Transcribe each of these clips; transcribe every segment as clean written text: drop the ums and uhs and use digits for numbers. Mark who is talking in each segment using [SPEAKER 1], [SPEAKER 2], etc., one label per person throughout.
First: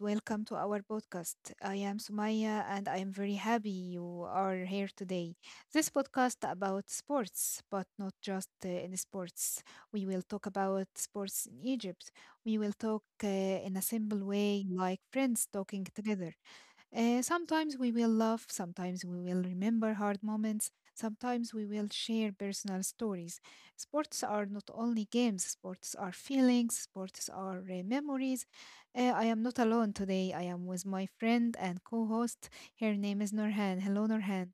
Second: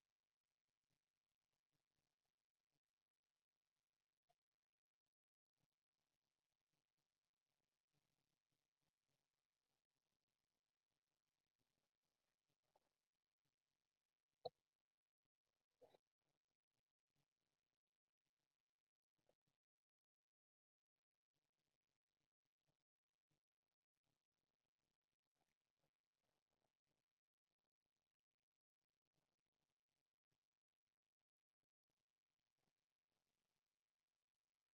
[SPEAKER 1] welcome to our podcast. I am Sumaya, and I am very happy you are here today. This podcast about sports, but not just in sports. We will talk about sports in Egypt. We will talk in a simple way, like friends talking together. Sometimes we will laugh, sometimes we will remember hard moments, sometimes we will share personal stories. Sports are not only games, sports are feelings, sports are memories. I am not alone today. I am with my friend and co host. Her name is Norhan. Hello, Norhan.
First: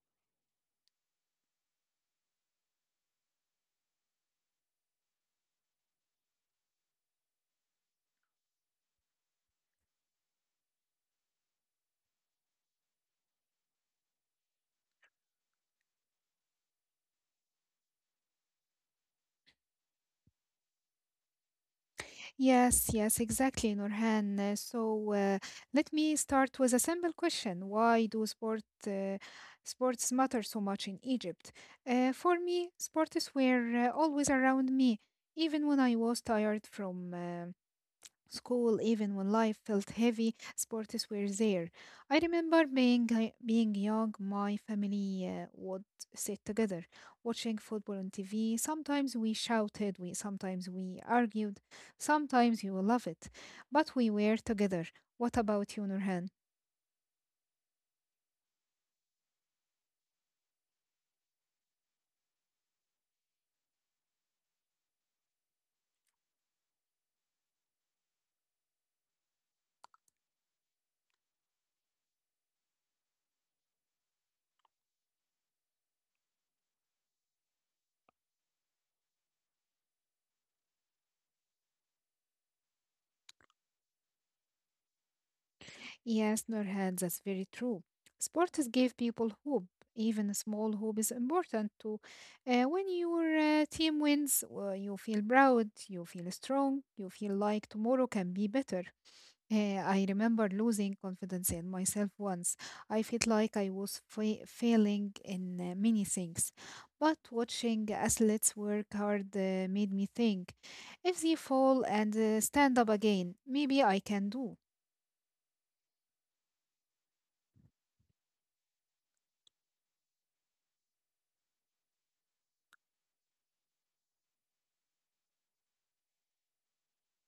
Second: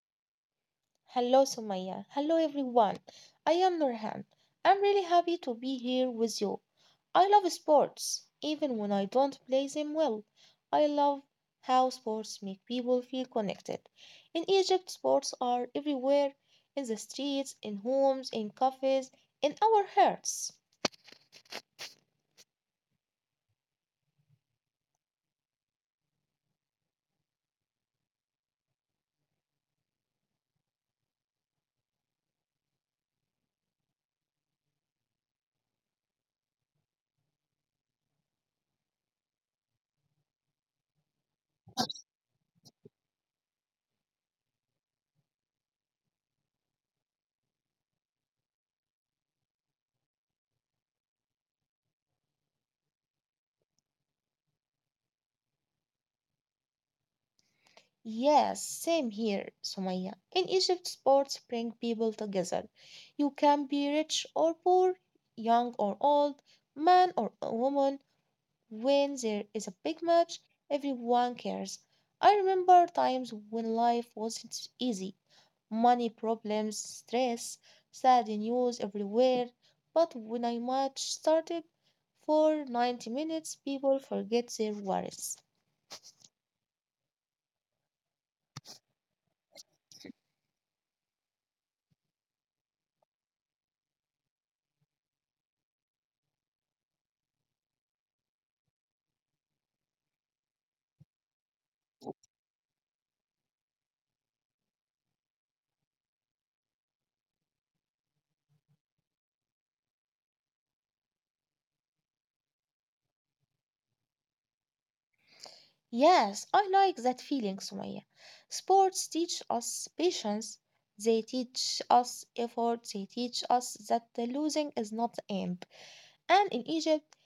[SPEAKER 2] Hello, Sumaya. Hello, everyone. I am Nurhan. I'm really happy to be here with you. I love sports, even when I don't play them well. I love how sports make people feel connected. In Egypt, sports are everywhere in the streets, in homes, in cafes, in our hearts.
[SPEAKER 1] Yes, yes, exactly, Nurhan. So let me start with a simple question. Why do sports matter so much in Egypt? For me, sports were always around me, even when I was tired from school, even when life felt heavy, sports were there. I remember being young, my family would sit together watching football on TV. Sometimes we shouted, we sometimes we argued, sometimes you will love it, but we were together. What about you, Nurhan?
[SPEAKER 2] Yes, same here, Sumaya. In Egypt, sports bring people together. You can be rich or poor, young or old, man or a woman. When there is a big match, everyone cares. I remember times when life wasn't easy money problems, stress, sad news everywhere. But when a match started for 90 minutes, people forget their worries.
[SPEAKER 1] Yes, Nurhan, that's very true. Sports give people hope. Even a small hope is important too. When your team wins, you feel proud, you feel strong, you feel like tomorrow can be better. I remember losing confidence in myself once. I felt like I was failing in many things. But watching athletes work hard made me think if they fall and stand up again, maybe I can do.
[SPEAKER 2] Yes, I like that feeling, Sumaya. Sports teach us patience, they teach us effort, they teach us that the losing is not the end. And in Egypt,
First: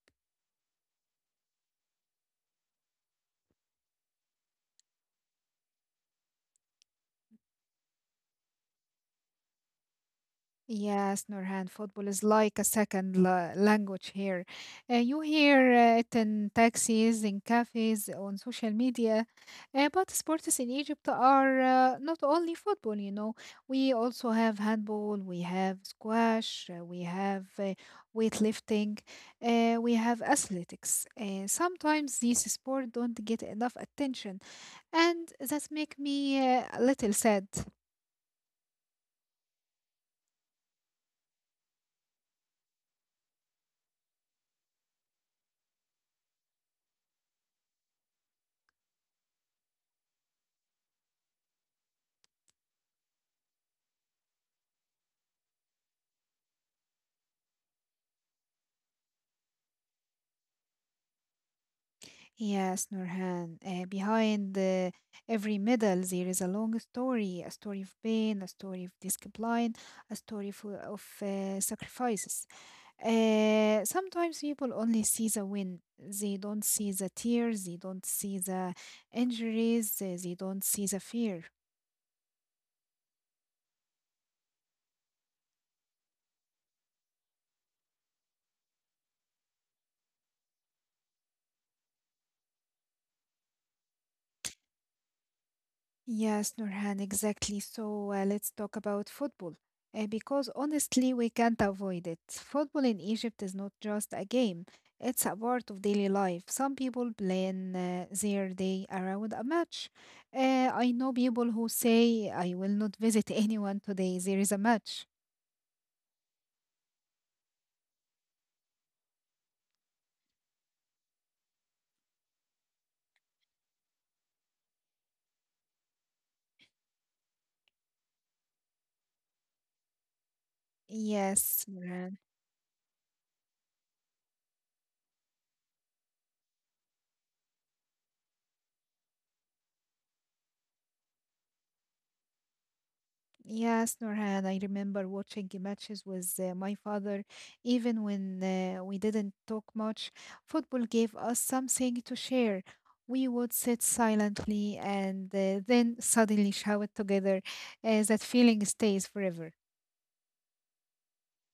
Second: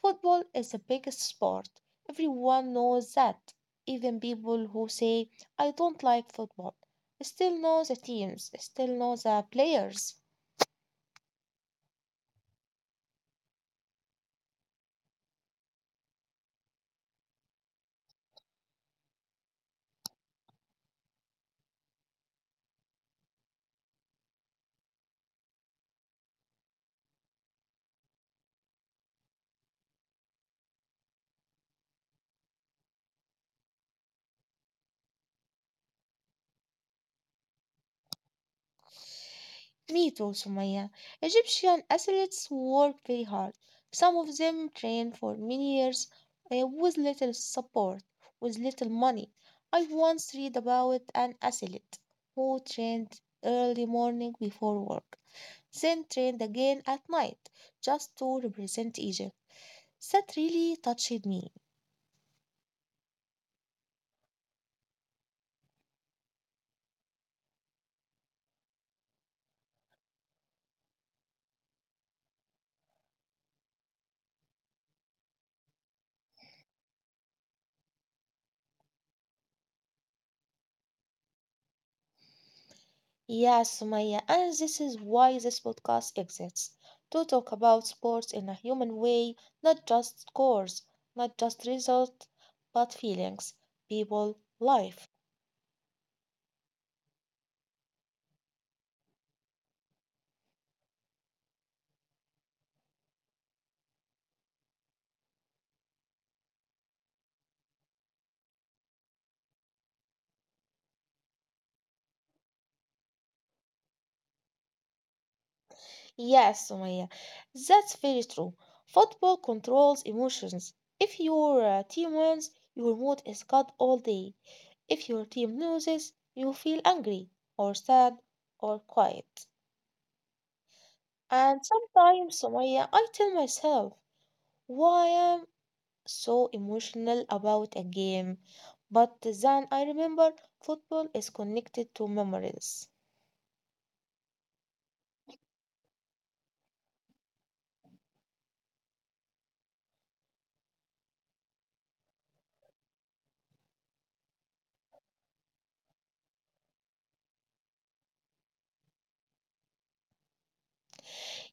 [SPEAKER 2] football is the biggest sport. Everyone knows that. Even people who say, I don't like football, still know the teams, still know the players.
[SPEAKER 1] Yes, Nurhan, football is like a second la language here. You hear it in taxis, in cafes, on social media. But sports in Egypt are not only football, you know. We also have handball, we have squash, we have weightlifting, we have athletics. Sometimes these sports don't get enough attention, and that make me a little sad.
[SPEAKER 2] Me too, Sumaya. Egyptian athletes work very hard. Some of them train for many years with little support, with little money. I once read about an athlete who trained early morning before work, then trained again at night just to represent Egypt. That really touched me.
[SPEAKER 1] Yes, Nurhan, behind every medal there is a long story, a story of pain, a story of discipline, a story of sacrifices. Sometimes people only see the win. They don't see the tears, they don't see the injuries, they don't see the fear.
[SPEAKER 2] Yes, Sumaya, and this is why this podcast exists to talk about sports in a human way, not just scores, not just results, but feelings, people, life.
[SPEAKER 1] Yes, Nurhan, exactly. Let's talk about football. Because honestly, we can't avoid it. Football in Egypt is not just a game, it's a part of daily life. Some people plan their day around a match. I know people who say, I will not visit anyone today, there is a match.
[SPEAKER 2] Yes, Sumaya, that's very true. Football controls emotions. If your team wins, your mood is good all day. If your team loses, you feel angry or sad or quiet. And
[SPEAKER 1] Yes,
[SPEAKER 2] sometimes, Sumaya, I tell myself why I'm so emotional about a game. But then I remember football is connected to memories.
[SPEAKER 1] yes, Nurhan, I remember watching the matches with my father. Even when we didn't talk much, football gave us something to share. We would sit silently and then suddenly shout together. That feeling stays forever.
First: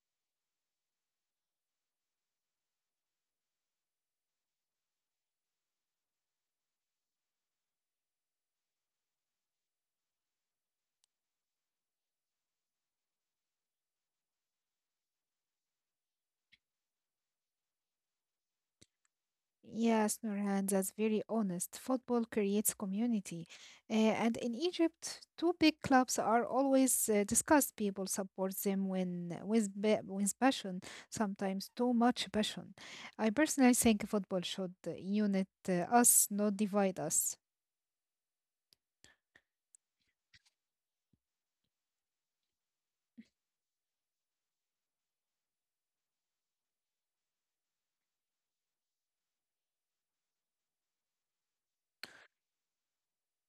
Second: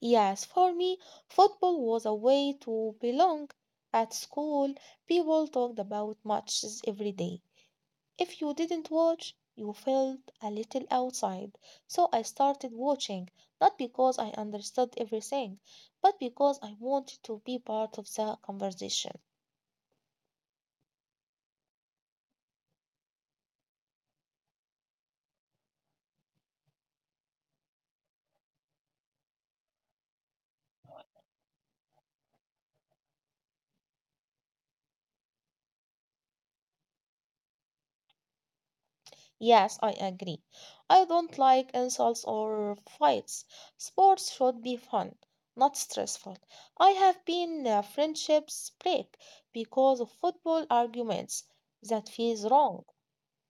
[SPEAKER 2] Yes, for me, football was a way to belong. At school, people talked about matches every day. If you didn't watch, you felt a little outside. So I started watching, not because I understood everything, but because I wanted to be part of the conversation.
[SPEAKER 1] Yes, Nurhan, that's very honest. Football creates community. And in Egypt, two big clubs are always discussed. People support them with passion, sometimes too much passion. I personally think football should unite us, not divide us.
[SPEAKER 2] Yes, I agree. I don't like insults or fights. Sports should be fun, not stressful. I have been friendships break because of football arguments. That feels wrong.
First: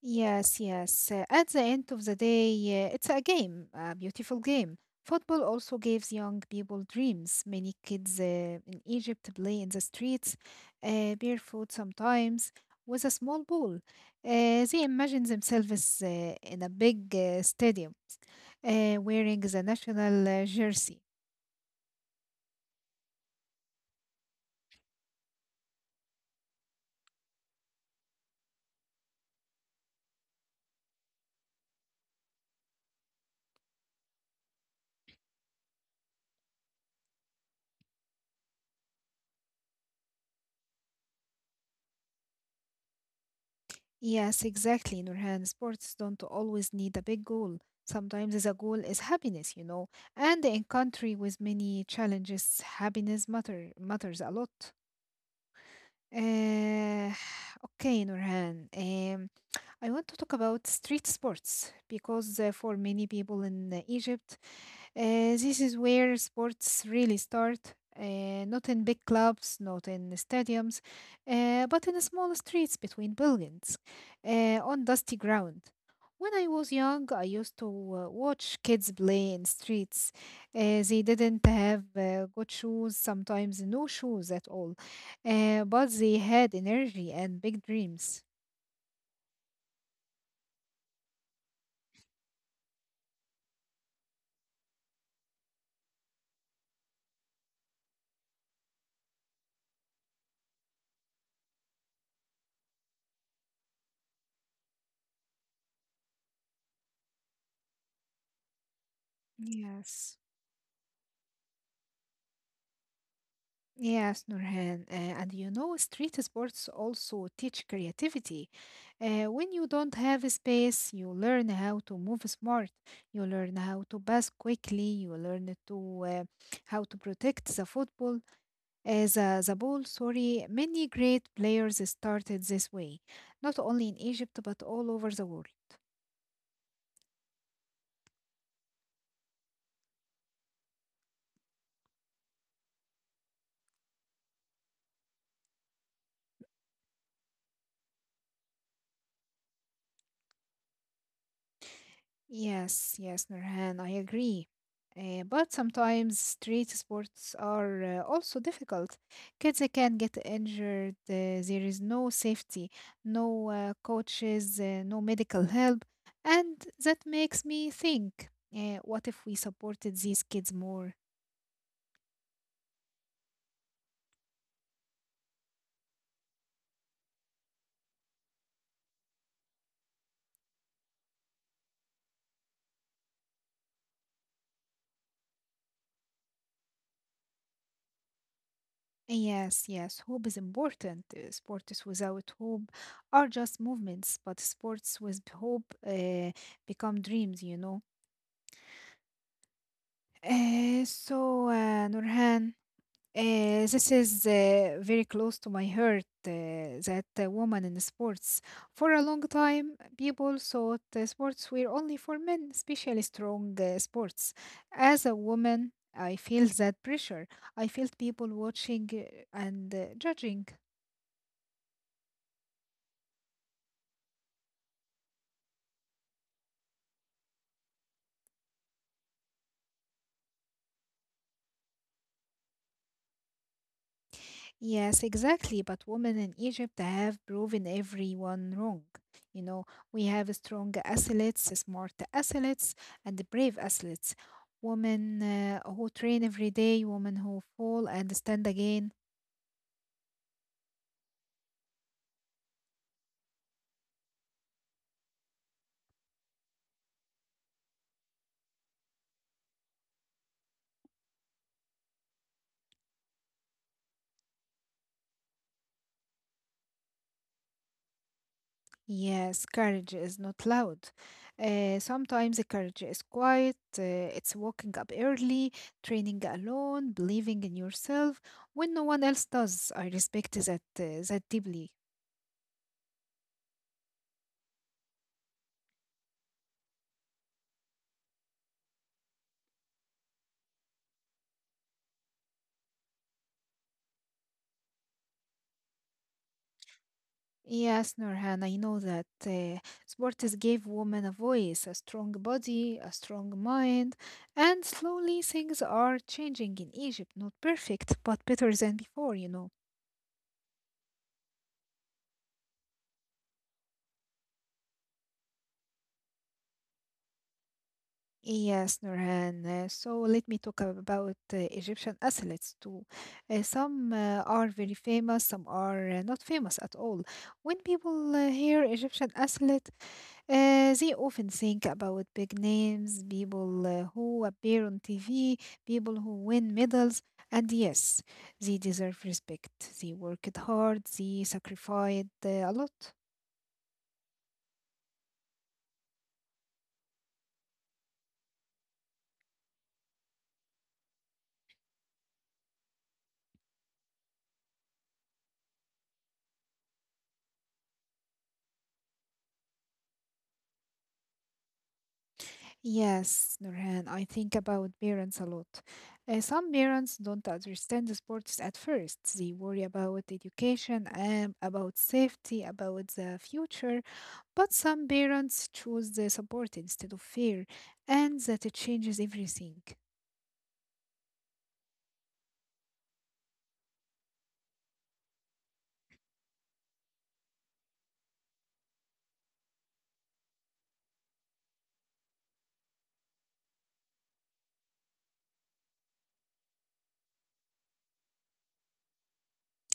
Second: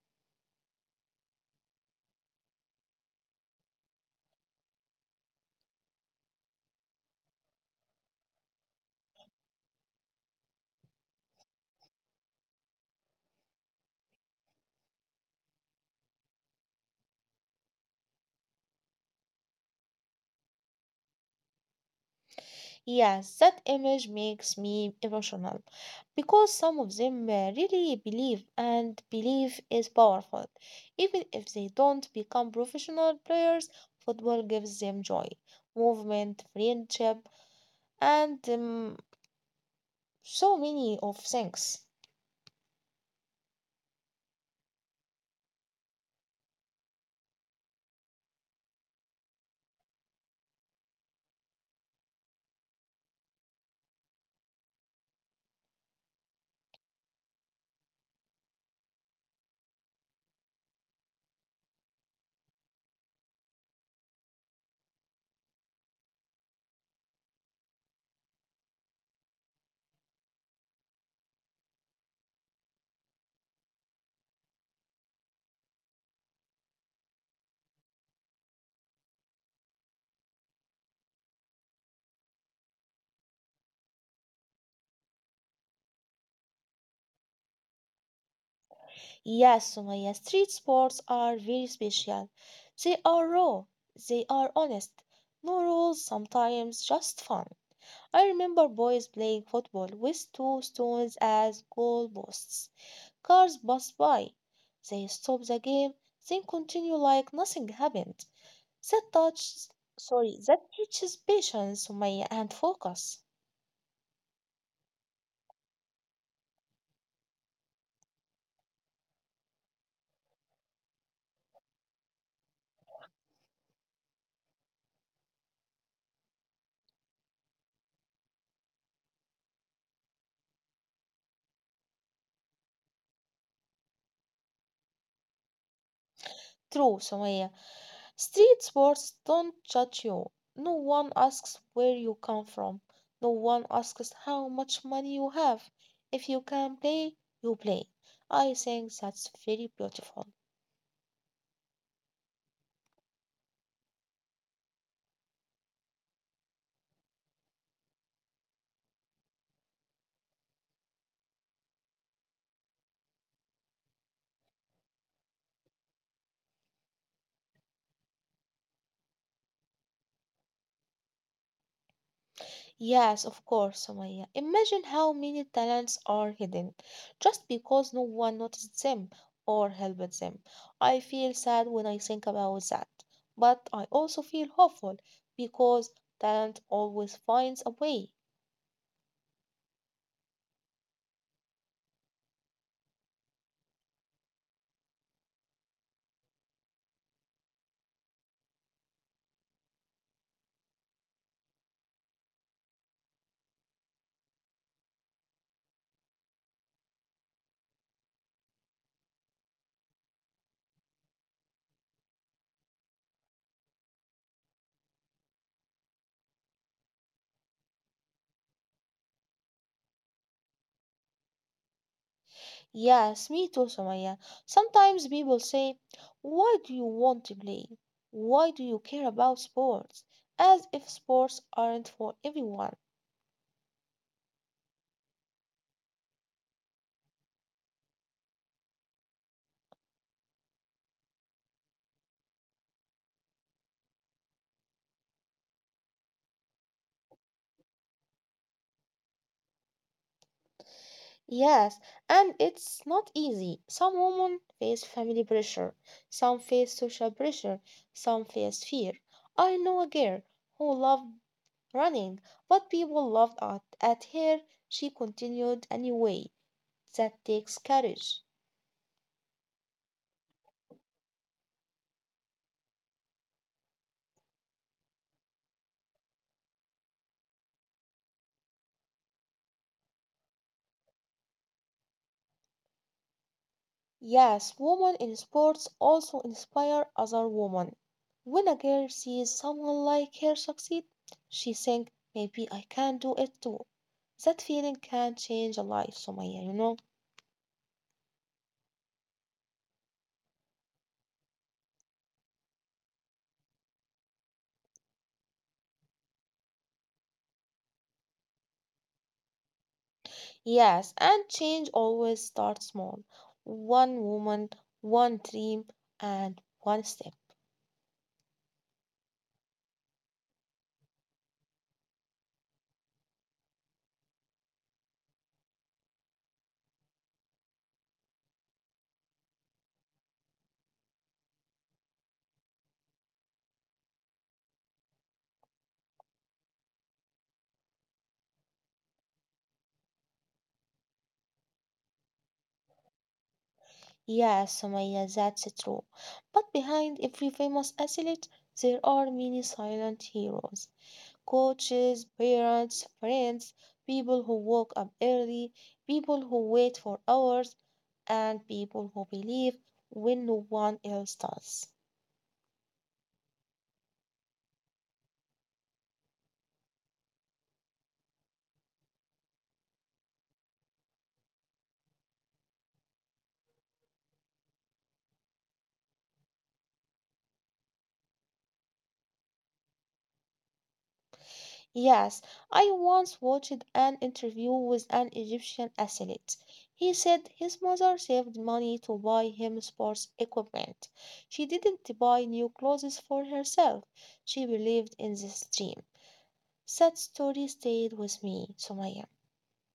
[SPEAKER 1] Yes, yes. At the end of the day, it's a game, a beautiful game. Football also gives young people dreams. Many kids in Egypt play in the streets, barefoot sometimes, with a small ball. They imagine themselves in a big stadium, wearing the national jersey.
[SPEAKER 2] Yes, that image makes me emotional because some of them really believe, and belief is powerful. Even if they don't become professional players, football gives them joy, movement, friendship, and so many of things.
[SPEAKER 1] Yes, exactly, Nurhan. Sports don't always need a big goal. Sometimes the goal is happiness, you know. And in country with many challenges, happiness matters a lot. Uh, okay, Nurhan. I want to talk about street sports because for many people in Egypt, this is where sports really start. Not in big clubs, not in stadiums, but in small streets between buildings, on dusty ground. When I was young, I used to watch kids play in streets. They didn't have good shoes, sometimes no shoes at all, but they had energy and big dreams.
[SPEAKER 2] Yes, Sumaya, street sports are very special. They are raw, they are honest, no rules, sometimes just fun. I remember boys playing football with two stones as goalposts. Cars pass by. They stop the game, then continue like nothing happened. That touch,
[SPEAKER 1] Yes.
[SPEAKER 2] sorry, that teaches patience, Sumaya, and focus.
[SPEAKER 1] Yes, Nurhan, and you know, street sports also teach creativity. When you don't have a space, you learn how to move smart. You learn how to pass quickly. You learn to how to protect the football. As a the ball, sorry, many great players started this way, not only in Egypt but all over the world.
[SPEAKER 2] True, Sumaya. Street swords don't judge you. No one asks where you come from. No one asks how much money you have. If you can play, you play. I think that's very beautiful.
[SPEAKER 1] Yes, yes, Nurhan, I agree. But sometimes street sports are also difficult. Kids can get injured. There is no safety, no coaches, no medical help. And that makes me think, what if we supported these kids more?
[SPEAKER 2] Yes, of course, Sumaya. Imagine how many talents are hidden just because no one noticed them or helped them. I feel sad when I think about that, but I also feel hopeful because talent always finds a way.
[SPEAKER 1] Yes, yes, hope is important. Sports without hope are just movements, but sports with hope become dreams, you know. Nurhan, this is very close to my heart that women in sports. For a long time, people thought sports were only for men, especially strong sports. As a woman, I feel that pressure. I felt people watching and judging.
[SPEAKER 2] Yes, me too, Samaya. Sometimes people say, why do you want to play? Why do you care about sports? As if sports aren't for everyone.
[SPEAKER 1] Yes, exactly. But women in Egypt have proven everyone wrong. You know, we have strong athletes, smart athletes, and brave athletes. Women who train every day, women who fall and stand again.
[SPEAKER 2] Yes, and it's not easy. Some women face family pressure, some face social pressure, some face fear. I know a girl who loved running, but people laughed at her. She continued anyway. That takes courage.
[SPEAKER 1] Yes, courage is not loud. Sometimes the courage is quiet. It's waking up early, training alone, believing in yourself when no one else does. I respect that deeply.
[SPEAKER 2] Yes, women in sports also inspire other women. When a girl sees someone like her succeed, she thinks, maybe I can do it too. That feeling can change a life, Somaya, you know?
[SPEAKER 1] Yes, Nurhan, I know that sports gave women a voice, a strong body, a strong mind, and slowly things are changing in Egypt. Not perfect, but better than before, you know.
[SPEAKER 2] Yes, and change always starts small. One woman, one dream, and one step.
[SPEAKER 1] Yes, Nurhan. So let me talk about Egyptian athletes too. Some are very famous, some are not famous at all. When people hear Egyptian athlete, they often think about big names, people who appear on TV, people who win medals, and yes, they deserve respect. They worked hard, they sacrificed a lot.
[SPEAKER 2] Yes, Somaya, that's true. But behind every famous athlete, there are many silent heroes: coaches, parents, friends, people who woke up early, people who wait for hours, and people who believe when no one else does.
[SPEAKER 1] Yes, Nurhan, I think about parents a lot. Some parents don't understand the sports at first. They worry about education, about safety, about the future. But some parents choose the support instead of fear, and that it changes everything.
[SPEAKER 2] Yes, I once watched an interview with an Egyptian athlete. He said his mother saved money to buy him sports equipment. She didn't buy new clothes for herself. She believed in this dream. That story stayed with me, Sumaya.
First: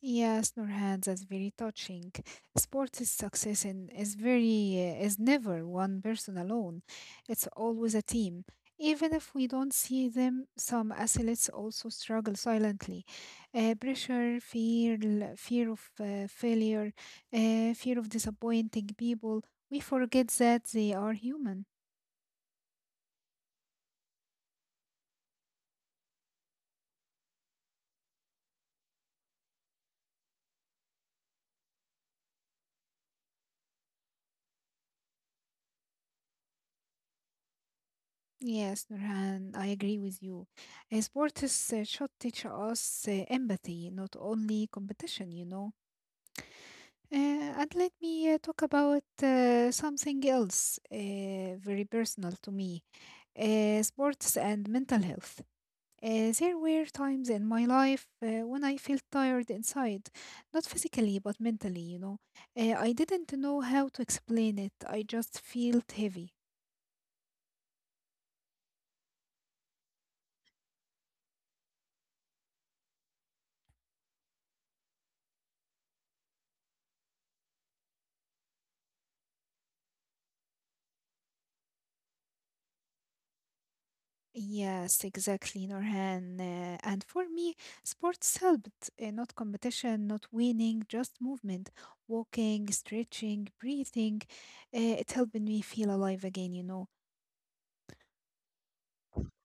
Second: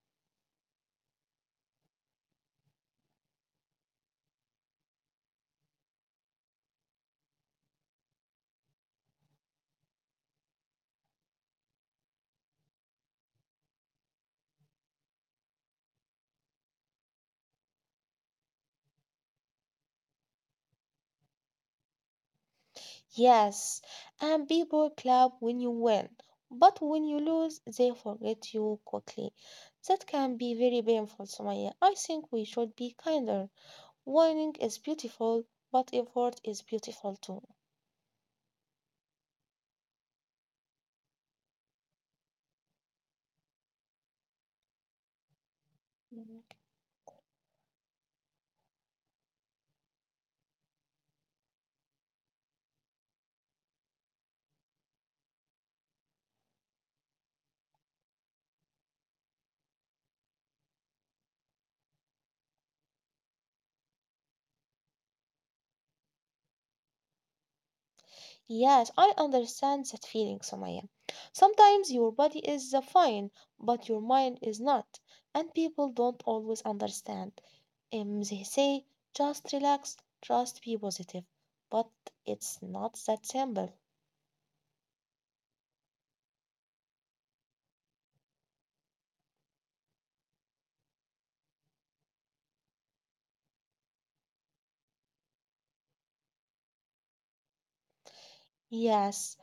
[SPEAKER 1] Yes, Nurhan, that's very touching. Sports is success and is never one person alone. It's always a team. Even if we don't see them, some athletes also struggle silently. Pressure, fear, fear of failure, fear of disappointing people. We forget that they are human.
[SPEAKER 2] Yes, and people clap when you win, but when you lose, they forget you quickly. That can be very painful, Sumaya. I think we should be kinder. Winning is beautiful, but effort is beautiful too.
[SPEAKER 1] Yes, Nurhan, I agree with you. Sports should teach us empathy, not only competition. You know. Uh, and let me talk about something else very personal to me, sports and mental health. There were times in my life when I felt tired inside, not physically, but mentally, you know. I didn't know how to explain it, I just felt heavy.
[SPEAKER 2] Yes, I understand that feeling, Somaya. Sometimes your body is fine, but your mind is not, and people don't always understand. They say, just relax, just be positive, but it's not that simple.
[SPEAKER 1] Yes, exactly, Norhan. And for me, sports helped, not competition, not winning, just movement, walking, stretching, breathing. It helped me feel alive again, you know.
[SPEAKER 2] Yes,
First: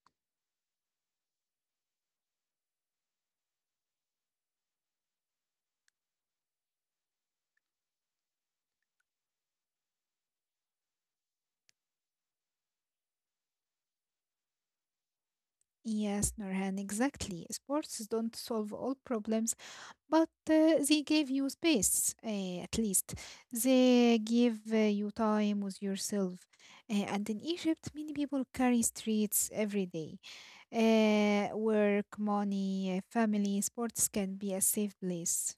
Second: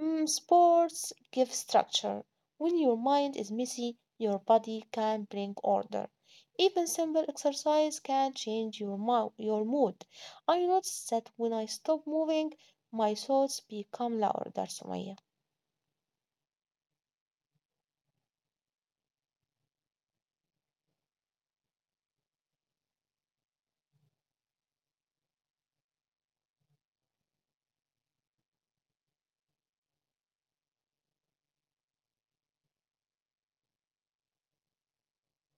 [SPEAKER 2] mm, sports give structure. When your mind is messy, your body can bring order. Even simple exercise can change your your mood. I noticed that when I stop moving, my thoughts become louder, Sumaya.
[SPEAKER 1] Yes, Norhan, exactly. Sports don't solve all problems, but they gave you space, at least. They give you time with yourself. And in Egypt, many people carry streets every day. Work, money, family, sports can be a safe place.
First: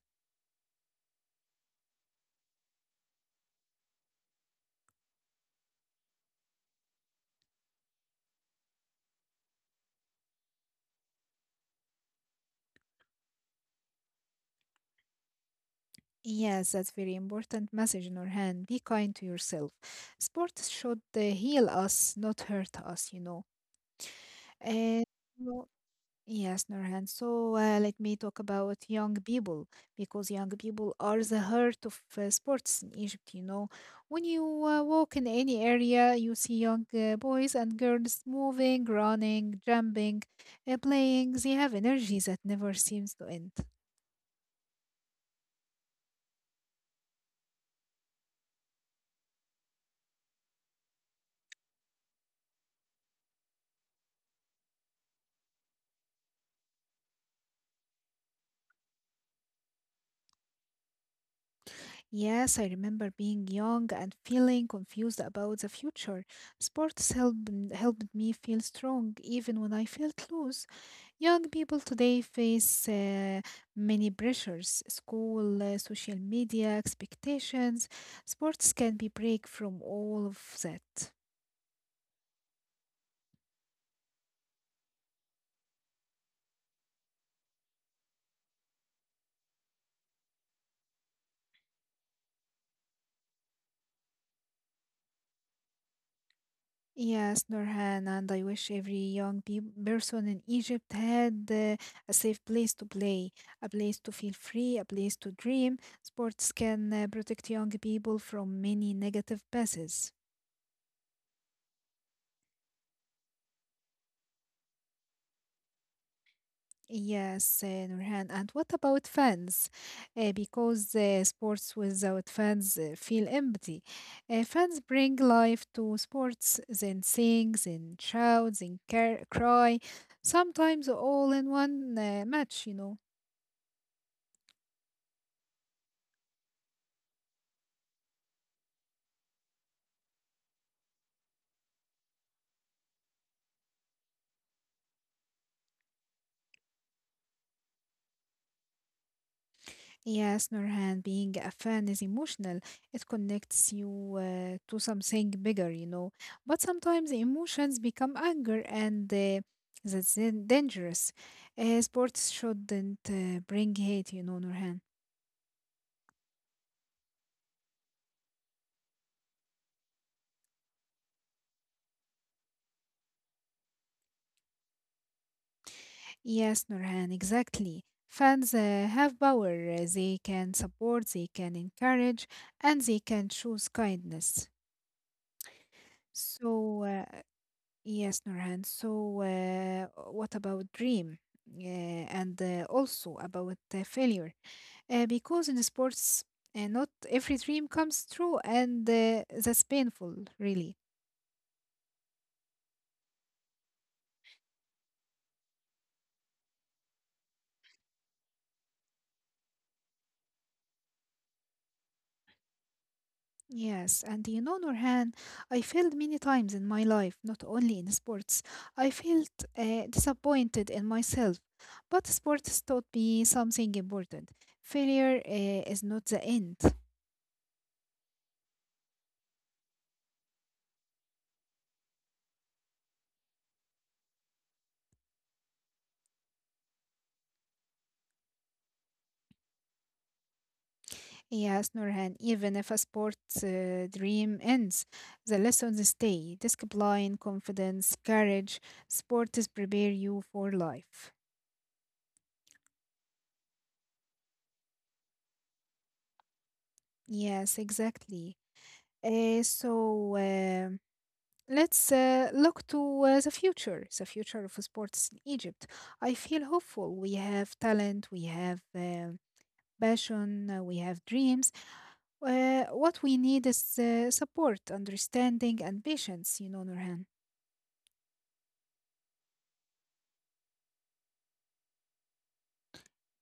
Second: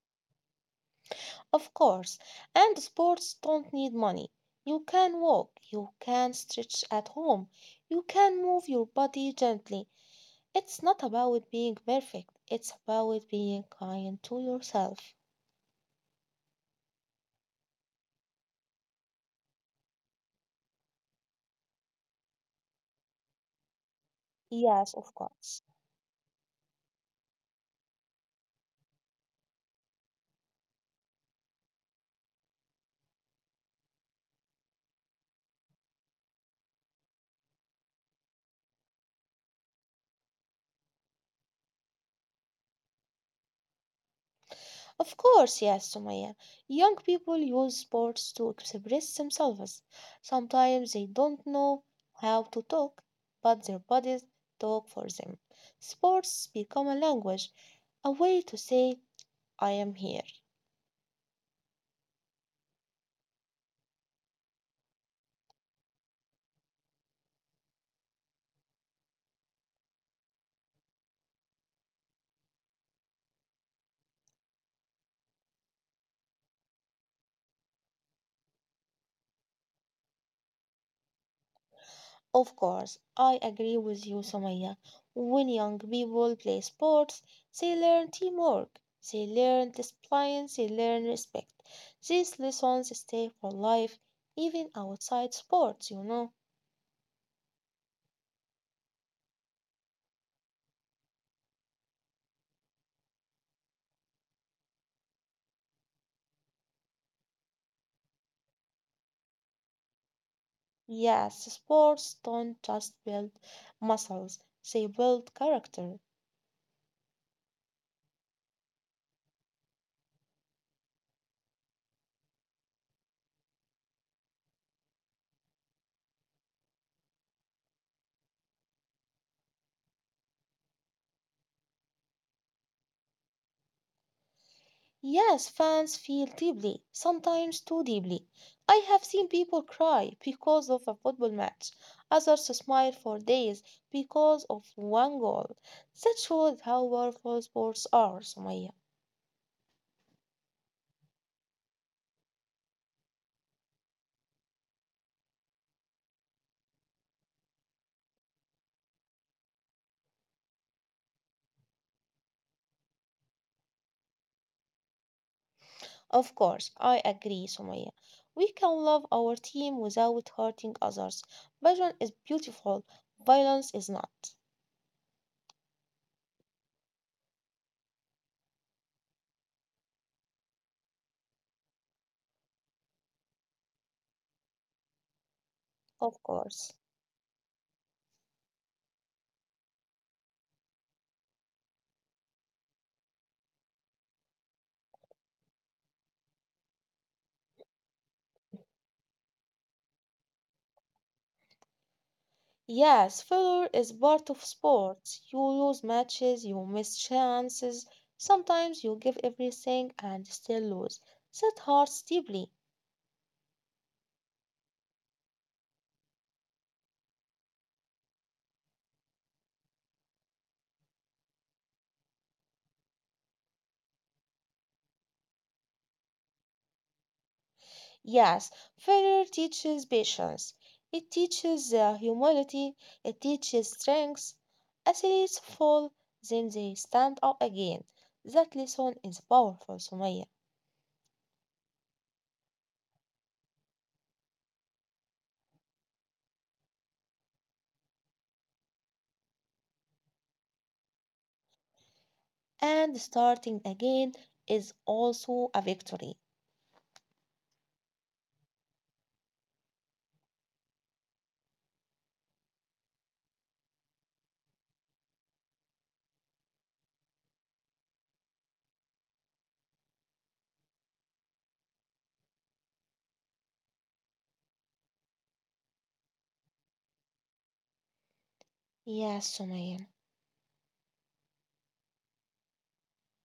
[SPEAKER 2] Of course, and sports don't need money. You can walk, you can stretch at home, you can move your body gently. It's not about being perfect, it's about being kind to yourself.
[SPEAKER 1] Yes, that's very important message, Nurhan. Be kind to yourself. Sports should heal us, not hurt us, you know.
[SPEAKER 2] Yes,
[SPEAKER 1] Uh,
[SPEAKER 2] of course.
[SPEAKER 1] Yes, Nurhan. So let me talk about young people because young people are the heart of sports in Egypt. You know, when you walk in any area, you see young boys and girls moving, running, jumping, playing. They have energy that never seems to end.
[SPEAKER 2] Of course, yes, Sumaya. Young people use sports to express themselves. Sometimes they don't know how to talk, but their bodies talk for them. Sports become a language, a way to say, I am here.
[SPEAKER 1] Yes, I remember being young and feeling confused about the future. Sports helped me feel strong even when I felt loose. Young people today face many pressures school, social media, expectations. Sports can be break from all of that.
[SPEAKER 2] Of course, I agree with you, Somaya. When young people play sports, they learn teamwork, they learn discipline, they learn respect. These lessons stay for life, even outside sports, you know.
[SPEAKER 1] Yes, Norhan, and I wish every person in Egypt had a safe place to play, a place to feel free, a place to dream. Sports can protect young people from many negative passes.
[SPEAKER 2] Yes, sports don't just build muscles, they build character.
[SPEAKER 1] Yes, Nurhan. And what about fans? Because sports without fans feel empty. Fans bring life to sports, then sing, then shout, cry, sometimes all in one match, you know.
[SPEAKER 2] Yes, fans feel deeply, sometimes too deeply. I have seen people cry because of a football match, others smile for days because of one goal. That shows how powerful sports are, Sumaya.
[SPEAKER 1] Yes, Nurhan, being a fan is emotional. It connects you to something bigger, you know. But sometimes emotions become anger, and that's dangerous. Sports shouldn't bring hate, you know, Nurhan.
[SPEAKER 2] Of course, I agree, Sumaya. We can love our team without hurting others. Passion is beautiful, violence is not.
[SPEAKER 1] Yes, Nurhan, exactly. Fans have power. They can support, they can encourage, and they can choose kindness.
[SPEAKER 2] Of course.
[SPEAKER 1] So, uh, Yes, Nurhan. So, what about dream? And also about failure. Because in sports, not every dream comes true, and that's painful, really.
[SPEAKER 2] Yes, failure is part of sports. You lose matches, you miss chances. Sometimes you give everything and still lose. That hurts deeply.
[SPEAKER 1] Yes, and you know, Nurhan, I failed many times in my life, not only in sports. I felt disappointed in myself, but sports taught me something important. Failure is not the end.
[SPEAKER 2] Yes, failure teaches patience. It teaches humility. It teaches strength. Athletes fall, then they stand up again. That lesson is powerful, Sumaya.
[SPEAKER 1] Yes, Nurhan, even if a sports dream ends, the lessons stay. Discipline, confidence, courage, sports prepare you for life.
[SPEAKER 2] And starting again is also a victory.
[SPEAKER 1] Yes, exactly. So let's look to the future of sports in Egypt. I feel hopeful. We have talent, we have passion, we have dreams. What we need is support, understanding, and patience, you know, Nurhan.
[SPEAKER 2] Yes, Sumaya.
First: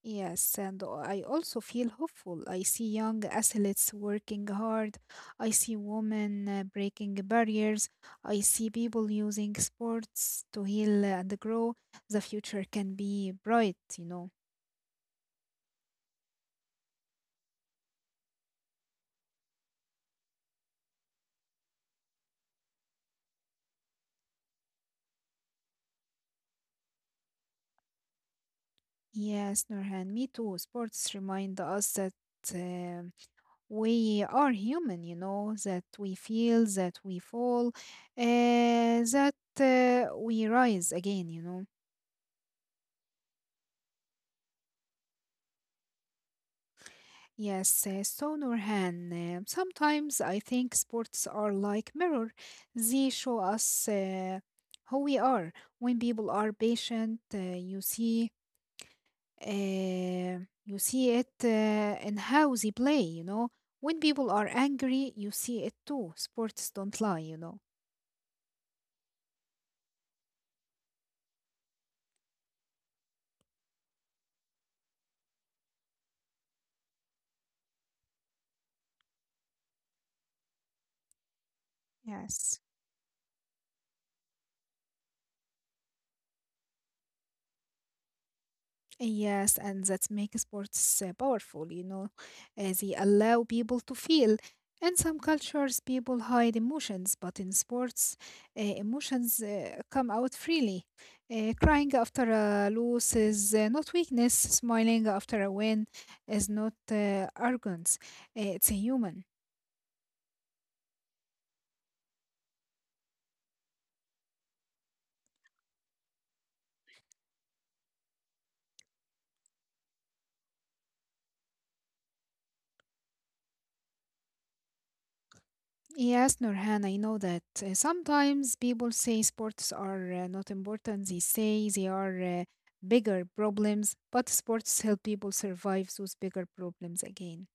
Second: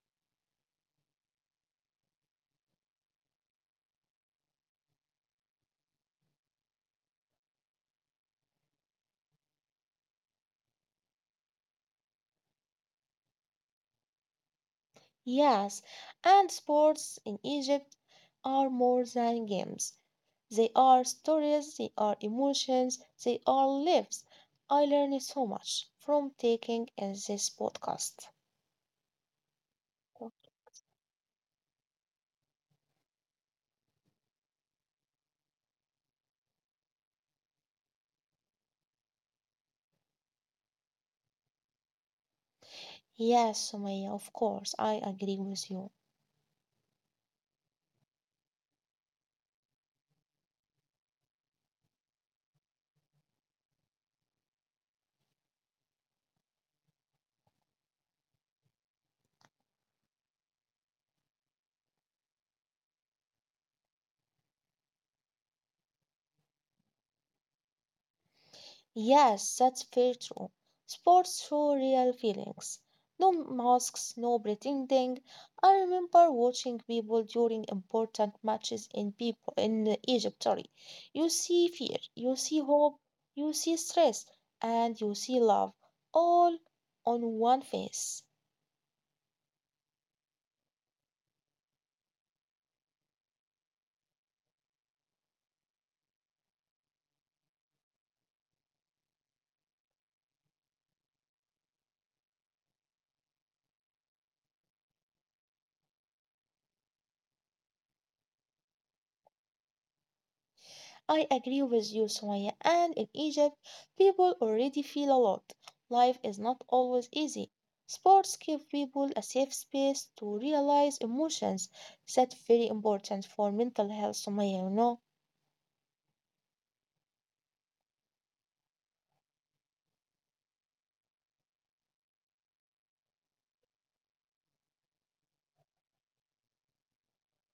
[SPEAKER 1] Yes, and I also feel hopeful. I see young athletes working hard. I see women breaking barriers. I see people using sports to heal and grow. The future can be bright, you know.
[SPEAKER 2] Yes, and sports in Egypt are more than games. They are stories, they are emotions, they are lives. I learned so much from taking in this podcast.
[SPEAKER 1] Yes, Nurhan, me too. Sports remind us that um we are human, you know, that we feel, that we fall, that we rise again, you know.
[SPEAKER 2] Yes, Sumaya, of course, I agree with you.
[SPEAKER 1] Yes, so Nurhan, sometimes I think sports are like mirror. They show us who we are. When people are patient, uh, you see it in how they play. You know, when people are angry, you see it too. Sports don't lie. You know.
[SPEAKER 2] Yes, that's very true. Sports show real feelings. No masks, no pretending. I remember watching people during important matches in people in Egypt, sorry. You see fear, you see
[SPEAKER 1] Yes.
[SPEAKER 2] hope, you see stress, and you see love, all on one face.
[SPEAKER 1] Yes, and that makes sports powerful, you know. They allow people to feel. In some cultures, people hide emotions, but in sports, emotions come out freely. Crying after a loss is not weakness, smiling after a win is not arrogance, it's a human.
[SPEAKER 2] I agree with you, Sumaya. And in Egypt, people already feel a lot. Life is not always easy. Sports give people a safe space to realize emotions. That's very important for mental health, Sumaya, you know.
[SPEAKER 1] Yes, Nurhan, I know that. Sometimes people say sports are not important. They say they are bigger problems, but sports help people survive those bigger problems again.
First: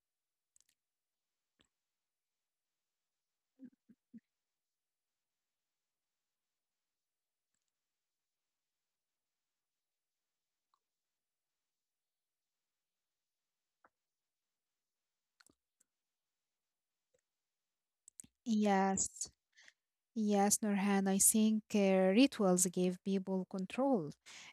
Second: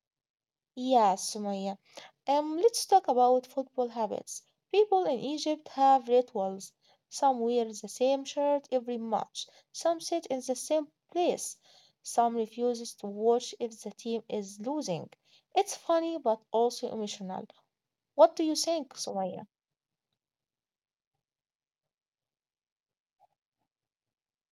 [SPEAKER 2] Yeah, Sumaya. Let's talk about football habits. People in Egypt have rituals. Some wear the same shirt every match. Some sit in the same place. Some refuses to watch if the team is losing. It's funny but also emotional. What do you think,
[SPEAKER 1] Yes,
[SPEAKER 2] Sumaya?
[SPEAKER 1] yes, Nurhan, I think rituals give people control.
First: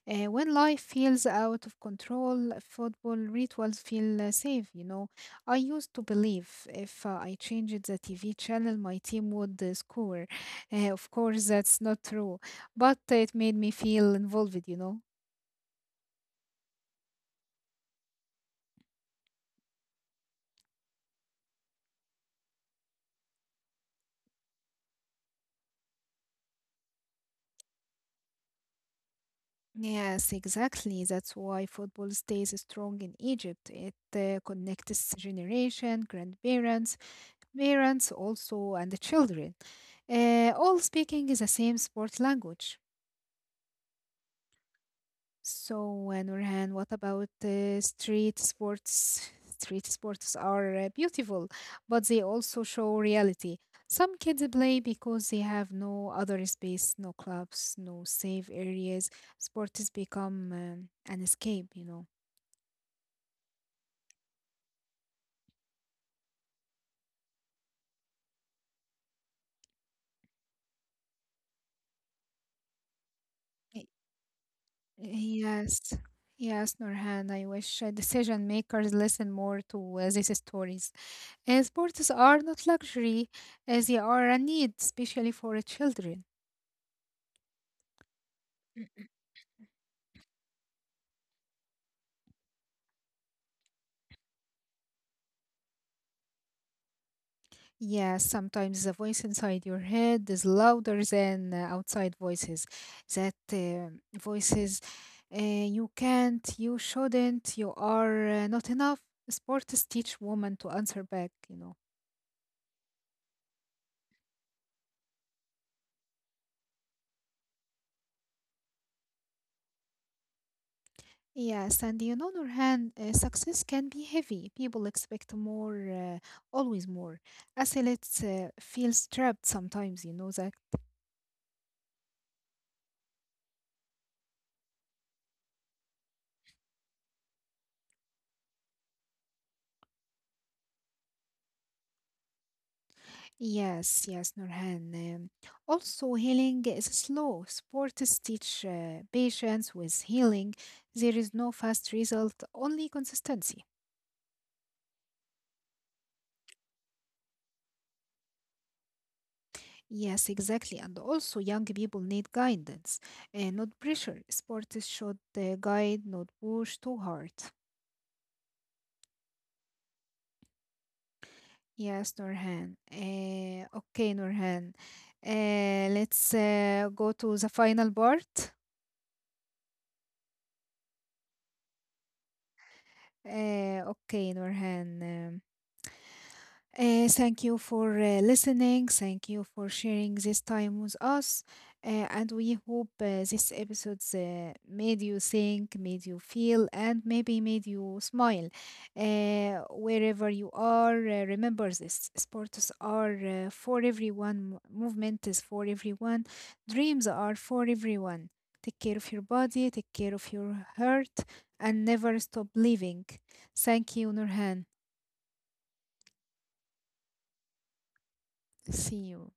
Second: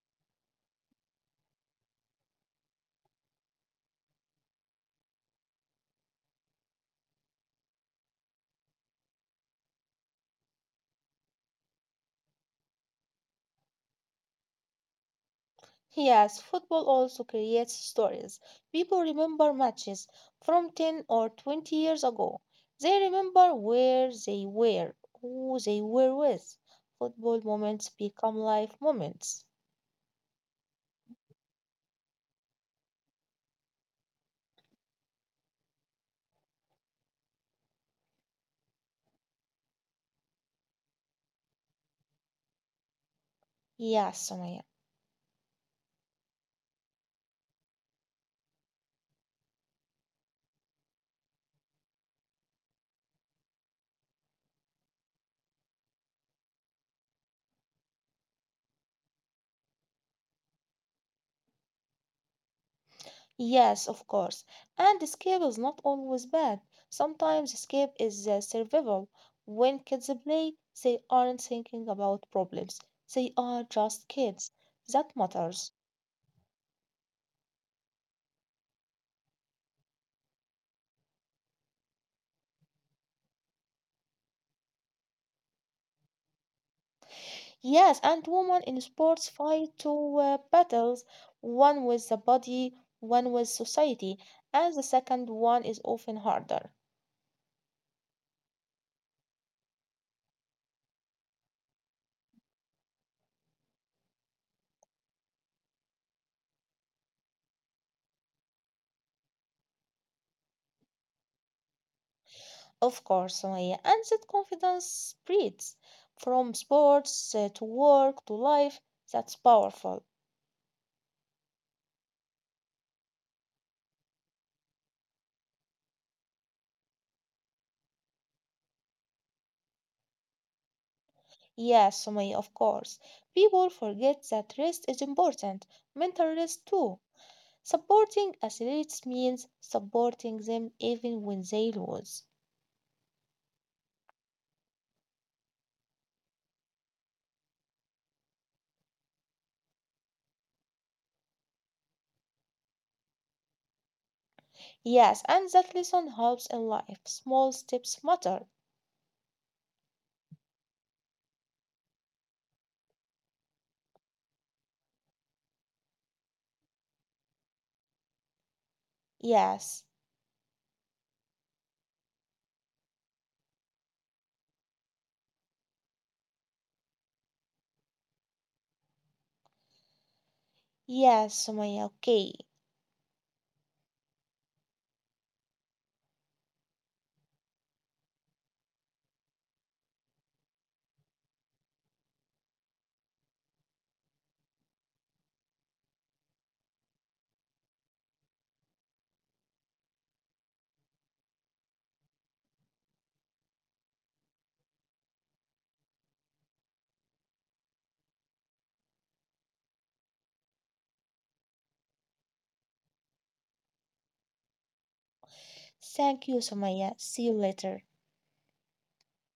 [SPEAKER 1] When life feels out of control, football rituals feel safe, you know. I used to believe if I changed the TV channel, my team would score. Of course, that's not true, but it made me feel involved, you know.
[SPEAKER 2] Yes, football also creates stories. People remember matches from 10 or 20 years ago. They remember where they were, who they were with. Football moments become life moments.
[SPEAKER 1] Yes, exactly. That's why football stays strong in Egypt. It connects generation, grandparents, parents also and the children, all speaking the same sport language.
[SPEAKER 2] Yes, Sumaya.
[SPEAKER 1] So, Nurhan, what about street sports? Street sports are beautiful, but they also show reality. Some kids play because they have no other space, no clubs, no safe areas. Sport has become an escape, you know.
[SPEAKER 2] Yes, of course. And escape is not always bad. Sometimes escape is survival. When kids play, they aren't thinking about problems. They are
[SPEAKER 1] Y-
[SPEAKER 2] just kids. That matters.
[SPEAKER 1] Yes, yes, Nurhan. I wish decision makers listen more to these stories. Sports are not luxury, they are a need, especially for children.
[SPEAKER 2] Yes, and women in
[SPEAKER 1] Mm.
[SPEAKER 2] sports fight two battles, one with the body, one with society, and the second one is often harder.
[SPEAKER 1] Yeah, sometimes the voice inside your head is louder than outside voices. That uh, voices, you can't, you shouldn't, you are not enough. Sports teach women to answer back, you know.
[SPEAKER 2] Of course, Sumaya, and that confidence spreads from sports to work to life. That's powerful.
[SPEAKER 1] Yes, and on the other hand, success can be heavy. People expect more, always more. Athletes feel trapped sometimes, you know that.
[SPEAKER 2] Yes, Sumaya, of course. People forget that rest is important, mental rest too. Supporting athletes means supporting them even when they lose.
[SPEAKER 1] Yes, yes, Nurhan. Also, healing is slow. Sports teach patience with healing. There is no fast result, only consistency.
[SPEAKER 2] Yes, and that lesson helps in life. Small steps matter.
[SPEAKER 1] Yes, exactly. And also, young people need guidance, not pressure. Sports should guide, not push too hard.
[SPEAKER 2] Yes,
[SPEAKER 1] Yes, Nurhan. Okay, Nurhan. Let's go to the final part.
[SPEAKER 2] yes, Sumaya. Okay.
[SPEAKER 1] Okay, Nurhan. Thank you for listening. Thank you for sharing this time with us. And we hope this episode made you think, made you feel, and maybe made you smile. Wherever you are, remember this sports are for everyone, movement is for everyone, dreams are for everyone. Take care of your body, take care of your heart, and never stop living. Thank you, Nurhan.
[SPEAKER 2] Thank you, Sumaya. See you later.
[SPEAKER 1] See you.